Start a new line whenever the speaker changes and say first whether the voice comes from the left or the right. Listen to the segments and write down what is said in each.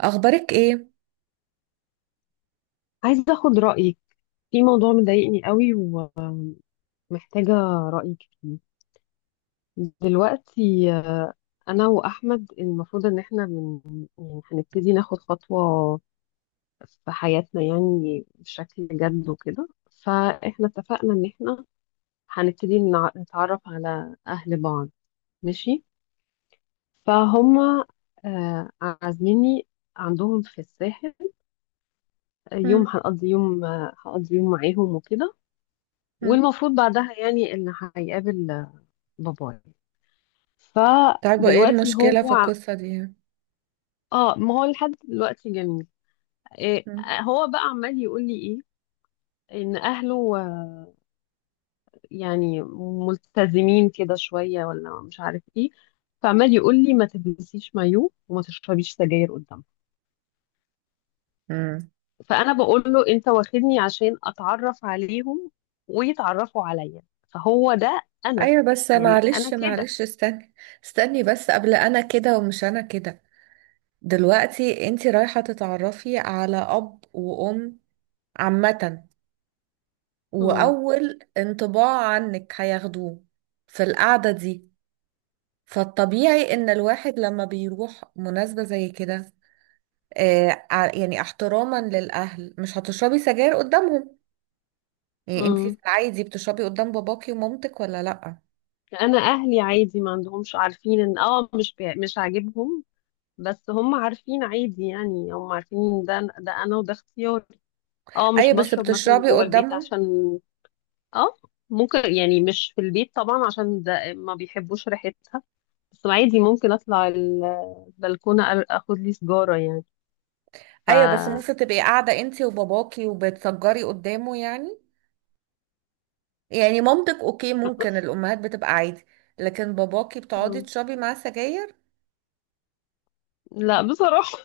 right: اخبارك ايه؟
left: عايزة أخد رأيك في موضوع مضايقني قوي ومحتاجة رأيك فيه دلوقتي. أنا وأحمد المفروض إن إحنا يعني هنبتدي ناخد خطوة في حياتنا يعني بشكل جد وكده. فإحنا اتفقنا إن إحنا هنبتدي نتعرف على أهل بعض، ماشي. فهم عازميني عندهم في الساحل يوم.
right: مم.
left: هنقضي يوم آه، هقضي يوم معاهم وكده.
right: مم.
left: والمفروض بعدها يعني اللي هيقابل بابايا.
right: طيب وايه
left: فدلوقتي
right: المشكله
left: هو
right: في القصه دي؟
left: اه، ما هو لحد دلوقتي جميل. إيه،
right: مم.
left: هو بقى عمال يقول لي ايه؟ ان اهله يعني ملتزمين كده شويه، ولا مش عارف ايه. فعمال يقول لي ما تلبسيش مايو وما تشربيش سجاير قدامهم.
right: امم.
left: فانا بقول له انت واخدني عشان اتعرف عليهم ويتعرفوا عليا. فهو ده. انا
right: ايوه، بس
left: يعني انا
right: معلش
left: كده.
right: معلش استني. استني بس قبل، انا كده ومش انا كده دلوقتي انتي رايحه تتعرفي على اب وام عامه،
left: امم،
right: واول انطباع عنك هياخدوه في القعده دي، فالطبيعي ان الواحد لما بيروح مناسبه زي كده يعني احتراما للاهل مش هتشربي سجاير قدامهم. يعني انتي في
left: امم،
right: العادي بتشربي قدام باباكي ومامتك ولا لأ؟
left: انا اهلي عادي، ما عندهمش، عارفين ان اه مش عاجبهم. بس هم عارفين، عادي يعني، هم عارفين إن ده انا وده اختياري. اه، مش
right: ايوه بس
left: بشرب مثلا
right: بتشربي
left: جوه البيت
right: قدامهم؟
left: عشان، اه ممكن يعني مش في البيت طبعا عشان ده ما بيحبوش ريحتها. بس عادي، ممكن اطلع البلكونه، اخد لي سجاره يعني. ف
right: ايوه بس ممكن تبقي قاعدة انتي وباباكي وبتسجري قدامه يعني، يعني مامتك اوكي ممكن الامهات بتبقى عادي، لكن باباكي بتقعدي
left: مم.
right: تشربي معاه سجاير؟
left: لا بصراحه.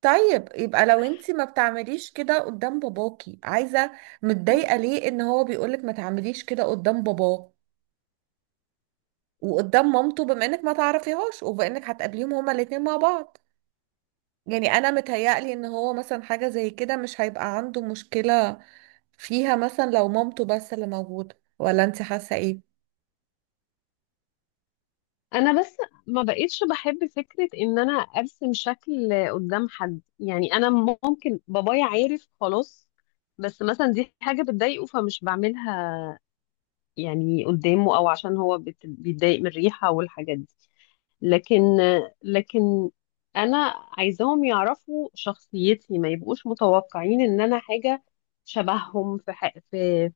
right: طيب يبقى لو انتي ما بتعمليش كده قدام باباكي، عايزة
left: مم.
right: متضايقة ليه ان هو بيقولك ما تعمليش كده قدام باباه وقدام مامته، بما انك ما تعرفيهاش وبما انك هتقابليهم هما الاتنين مع بعض؟ يعني انا متهيألي ان هو مثلا حاجة زي كده مش هيبقى عنده مشكلة فيها، مثلا لو مامته بس اللي موجودة. ولا انت حاسة ايه؟
left: انا بس ما بقيتش بحب فكره ان انا ارسم شكل قدام حد. يعني انا ممكن بابايا عارف خلاص، بس مثلا دي حاجه بتضايقه فمش بعملها يعني قدامه، او عشان هو بيتضايق من الريحة والحاجات دي. لكن لكن انا عايزاهم يعرفوا شخصيتي، ما يبقوش متوقعين ان انا حاجة شبههم في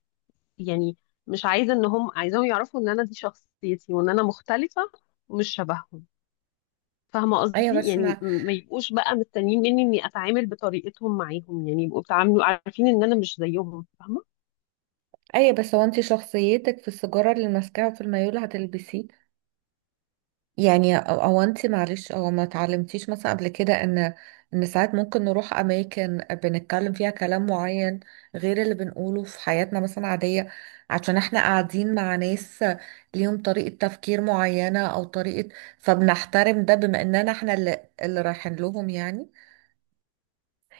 left: يعني مش عايزة ان هم، عايزاهم يعرفوا ان انا دي شخصيتي وان انا مختلفة ومش شبههم. فاهمة
right: ايوه
left: قصدي؟
right: بس
left: يعني
right: مع
left: ما يبقوش بقى مستنيين مني اني اتعامل بطريقتهم معاهم، يعني يبقوا بيتعاملوا عارفين ان انا مش زيهم، فاهمة.
right: ايوه بس هو، انت شخصيتك في السيجارة اللي ماسكاها؟ في الميول هتلبسيه يعني؟ او انت معلش او ما اتعلمتيش مثلا قبل كده ان ساعات ممكن نروح اماكن بنتكلم فيها كلام معين غير اللي بنقوله في حياتنا مثلا عادية، عشان احنا قاعدين مع ناس ليهم طريقة تفكير معينة او طريقة، فبنحترم ده بما اننا احنا اللي رايحين لهم يعني.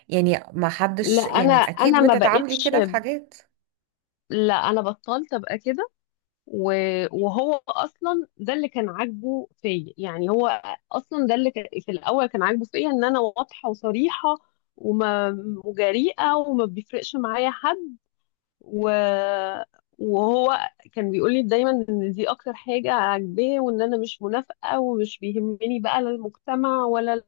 right: يعني ما
left: لا،
right: حدش،
left: انا
right: يعني اكيد
left: انا ما
right: بتتعاملي
left: بقتش،
right: كده في حاجات.
left: لا انا بطلت ابقى كده. وهو اصلا ده اللي كان عاجبه فيا. يعني هو اصلا ده في الاول كان عاجبه فيا ان انا واضحه وصريحه وما وجريئه وما بيفرقش معايا حد. و... وهو كان بيقول لي دايما ان دي اكتر حاجه عاجباه، وان انا مش منافقه ومش بيهمني بقى لا المجتمع ولا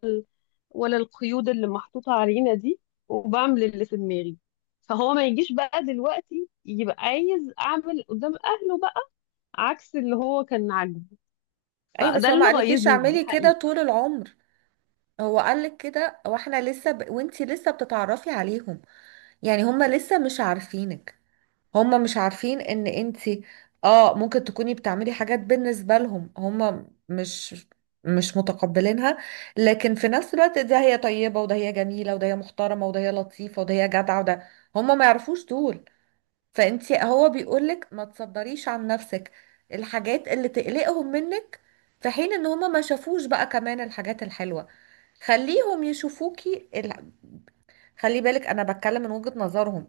left: ولا القيود اللي محطوطة علينا دي، وبعمل اللي في دماغي. فهو ما يجيش بقى دلوقتي يبقى عايز أعمل قدام أهله بقى عكس اللي هو كان عاجبه.
right: اي بس
left: فده
right: هو ما
left: اللي
right: قالكيش
left: غيظني
right: اعملي كده
left: الحقيقة.
right: طول العمر، هو قالك كده واحنا وانتي لسه بتتعرفي عليهم، يعني هما لسه مش عارفينك، هما مش عارفين ان انتي، اه ممكن تكوني بتعملي حاجات بالنسبة لهم هما مش متقبلينها، لكن في نفس الوقت ده هي طيبة وده هي جميلة وده هي محترمة وده هي لطيفة وده هي جدعة وده، هما ما يعرفوش دول. فانتي هو بيقولك ما تصدريش عن نفسك الحاجات اللي تقلقهم منك في حين ان هما ما شافوش بقى كمان الحاجات الحلوة. خليهم يشوفوكي. خلي بالك انا بتكلم من وجهة نظرهم،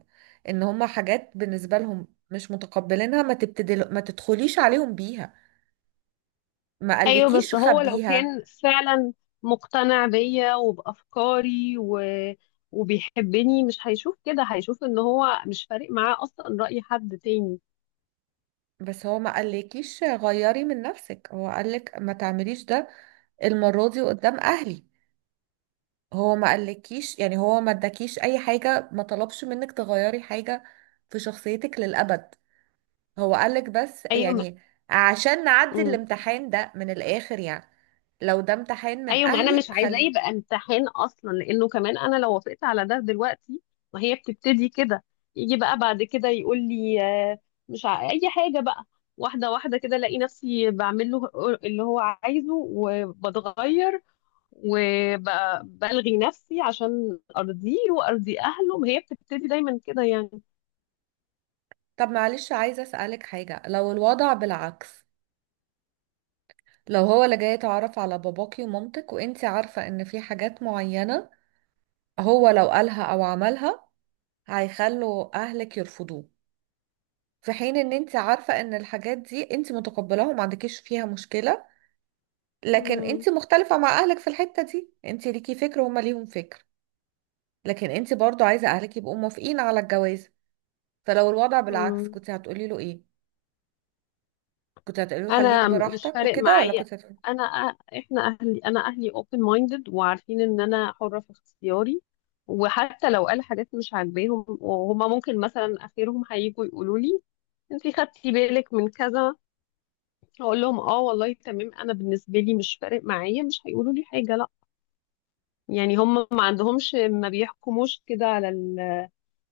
right: ان هما حاجات بالنسبة لهم مش متقبلينها ما تبتدل ما تدخليش عليهم بيها. ما
left: أيوة،
right: قالكيش
left: بس هو لو
right: خبيها.
left: كان فعلا مقتنع بيا وبأفكاري وبيحبني، مش هيشوف كده، هيشوف إن هو مش فارق معاه أصلا رأي حد تاني.
right: بس هو ما قالكيش غيري من نفسك، هو قالك ما تعمليش ده المرة دي قدام اهلي. هو ما قالكيش يعني، هو ما اداكيش اي حاجة، ما طلبش منك تغيري حاجة في شخصيتك للأبد، هو قالك بس
left: أيوة.
right: يعني عشان نعدي
left: ما...
right: الامتحان ده من الآخر يعني. لو ده امتحان من
left: ايوه، ما انا
right: اهلي
left: مش عايزاه
right: خلي.
left: يبقى امتحان اصلا، لانه كمان انا لو وافقت على ده دلوقتي، ما هي بتبتدي كده. يجي بقى بعد كده يقول لي آه، مش ع... اي حاجه بقى، واحده واحده كده الاقي نفسي بعمل له اللي هو عايزه، وبتغير وبلغي نفسي عشان ارضيه وارضي اهله. ما هي بتبتدي دايما كده يعني.
right: طب معلش، عايزة أسألك حاجة. لو الوضع بالعكس، لو هو اللي جاي يتعرف على باباكي ومامتك وانتي عارفة ان في حاجات معينة هو لو قالها او عملها هيخلوا اهلك يرفضوه، في حين ان انتي عارفة ان الحاجات دي انتي متقبلاها وما عندكيش فيها مشكلة، لكن انتي مختلفة مع اهلك في الحتة دي، انتي ليكي فكر وهما ليهم فكر، لكن انتي برضو عايزة اهلك يبقوا موافقين على الجواز، فلو الوضع بالعكس
left: امم،
right: كنت هتقولي له ايه؟ كنت هتقولي له خليك
left: انا مش
right: براحتك
left: فارق
right: وكده، ولا
left: معايا،
right: كنت هتقولي؟
left: انا، احنا اهلي، انا اهلي open minded وعارفين ان انا حرة في اختياري. وحتى لو قال حاجات مش عاجباهم، وهما ممكن مثلا اخرهم هيجوا يقولوا لي انتي خدتي بالك من كذا، اقول لهم اه والله تمام، انا بالنسبة لي مش فارق معايا، مش هيقولوا لي حاجة، لا. يعني هما ما عندهمش، ما بيحكموش كده على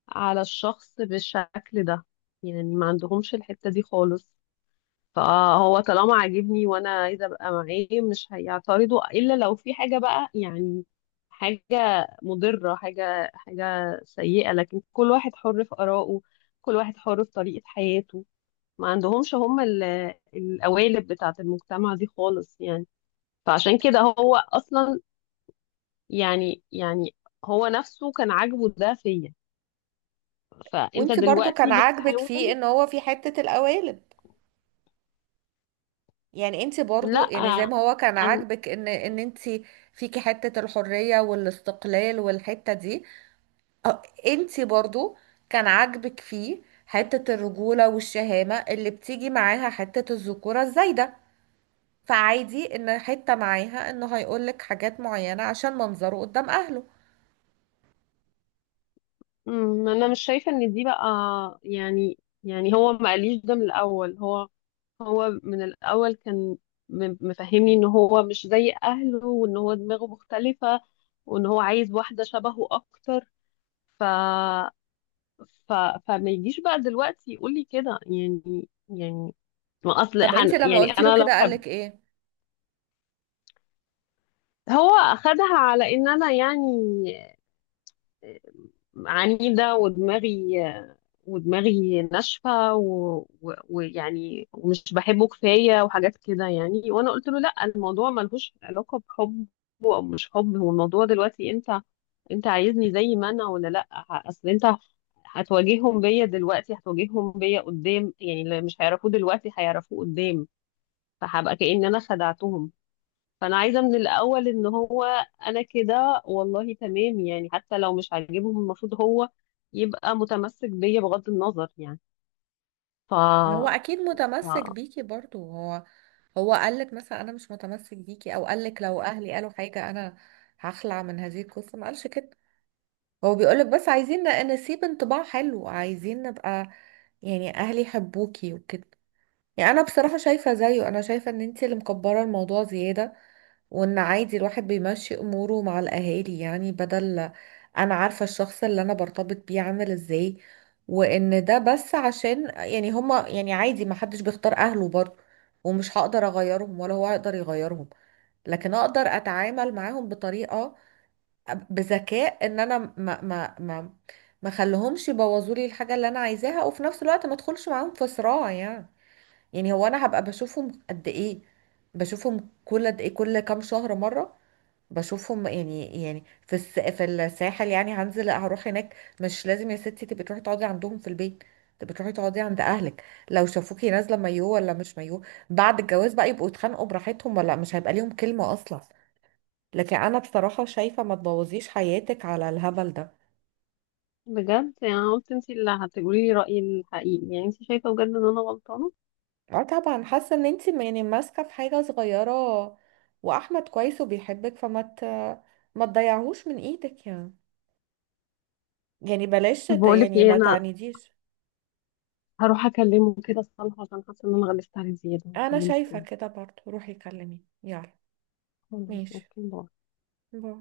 left: على الشخص بالشكل ده. يعني ما عندهمش الحتة دي خالص. فهو طالما عاجبني وانا عايزه ابقى معاه، مش هيعترضوا الا لو في حاجه بقى يعني، حاجه مضره، حاجه سيئه. لكن كل واحد حر في ارائه، كل واحد حر في طريقه حياته. ما عندهمش هم القوالب بتاعه المجتمع دي خالص يعني. فعشان كده هو اصلا يعني، يعني هو نفسه كان عاجبه ده فيا. فانت
right: وانت برضو كان
left: دلوقتي
right: عاجبك فيه
left: بتحاول.
right: ان هو في حتة القوالب، يعني انت برضو
left: لا.
right: يعني زي ما هو كان عاجبك ان انت فيكي حتة الحرية والاستقلال والحتة دي، اه، انت برضو كان عاجبك فيه حتة الرجولة والشهامة اللي بتيجي معاها حتة الذكورة الزايدة، فعادي ان حتة معاها انه هيقولك حاجات معينة عشان منظره قدام اهله.
left: أمم، انا مش شايفه ان دي بقى، يعني يعني هو ما قاليش ده من الاول. هو، هو من الاول كان مفهمني ان هو مش زي اهله وان هو دماغه مختلفه، وان هو عايز واحده شبهه اكتر. ف ف فما يجيش بقى دلوقتي يقول لي كده يعني. يعني ما اصل
right: طب انت
left: هن...
right: لما
left: يعني
right: قلت له
left: انا لو
right: كده
left: خب...
right: قالك ايه؟
left: هو اخدها على ان انا يعني عنيدة ودماغي، ودماغي ناشفة ويعني ومش بحبه كفاية، وحاجات كده يعني. وأنا قلت له لأ، الموضوع ملهوش علاقة بحب، أو مش حب هو الموضوع دلوقتي. أنت، أنت عايزني زي ما أنا ولا لأ؟ أصل أنت هتواجههم بيا دلوقتي، هتواجههم بيا قدام، يعني اللي مش هيعرفوه دلوقتي هيعرفوه قدام، فهبقى كأن أنا خدعتهم. فانا عايزه من الاول ان هو، انا كده والله تمام، يعني حتى لو مش عاجبهم المفروض هو يبقى متمسك بيا بغض النظر يعني. ف,
right: ما هو اكيد
left: ف...
right: متمسك بيكي برضو هو. هو قالك مثلا انا مش متمسك بيكي، او قالك لو اهلي قالوا حاجة انا هخلع من هذه القصة؟ ما قالش كده. هو بيقولك بس عايزين نسيب انطباع حلو، عايزين نبقى يعني اهلي يحبوكي وكده. يعني انا بصراحة شايفة زيه، انا شايفة ان انتي اللي مكبرة الموضوع زيادة، وان عادي الواحد بيمشي اموره مع الاهالي يعني. بدل، انا عارفة الشخص اللي انا برتبط بيه عامل ازاي، وان ده بس عشان يعني هما، يعني عادي ما حدش بيختار اهله برضه، ومش هقدر اغيرهم ولا هو هيقدر يغيرهم، لكن اقدر اتعامل معاهم بطريقة، بذكاء، ان انا ما خليهمش يبوظوا لي الحاجة اللي انا عايزاها، وفي نفس الوقت ما ادخلش معاهم في صراع يعني. يعني هو انا هبقى بشوفهم قد ايه؟ بشوفهم كل قد ايه، كل كام شهر مره؟ بشوفهم يعني يعني في في الساحل يعني، هنزل هروح هناك. مش لازم يا ستي تبقي تروحي تقعدي عندهم في البيت، تبقي تروحي تقعدي عند اهلك. لو شافوكي نازله مايو ولا مش مايو بعد الجواز بقى يبقوا يتخانقوا براحتهم، ولا مش هيبقى ليهم كلمه اصلا. لكن انا بصراحه شايفه ما تبوظيش حياتك على الهبل ده.
left: بجد يعني، قلت انت اللي هتقولي لي رايي الحقيقي، يعني انت شايفه بجد ان انا غلطانه؟
right: اه طبعا، حاسه ان انت يعني ماسكه في حاجه صغيره، واحمد كويس وبيحبك ما تضيعهوش من ايدك يعني. يعني
left: طب بقول لك
right: يعني
left: ايه،
right: ما
left: انا
right: تعنيديش.
left: هروح اكلمه كده الصراحه، عشان حاسه ان انا غلست عليه زياده،
right: انا
left: هكلمه
right: شايفه
left: تاني.
right: كده برضو، روحي كلمي يلا.
left: خلاص،
right: ماشي،
left: اوكي، باي.
right: باي.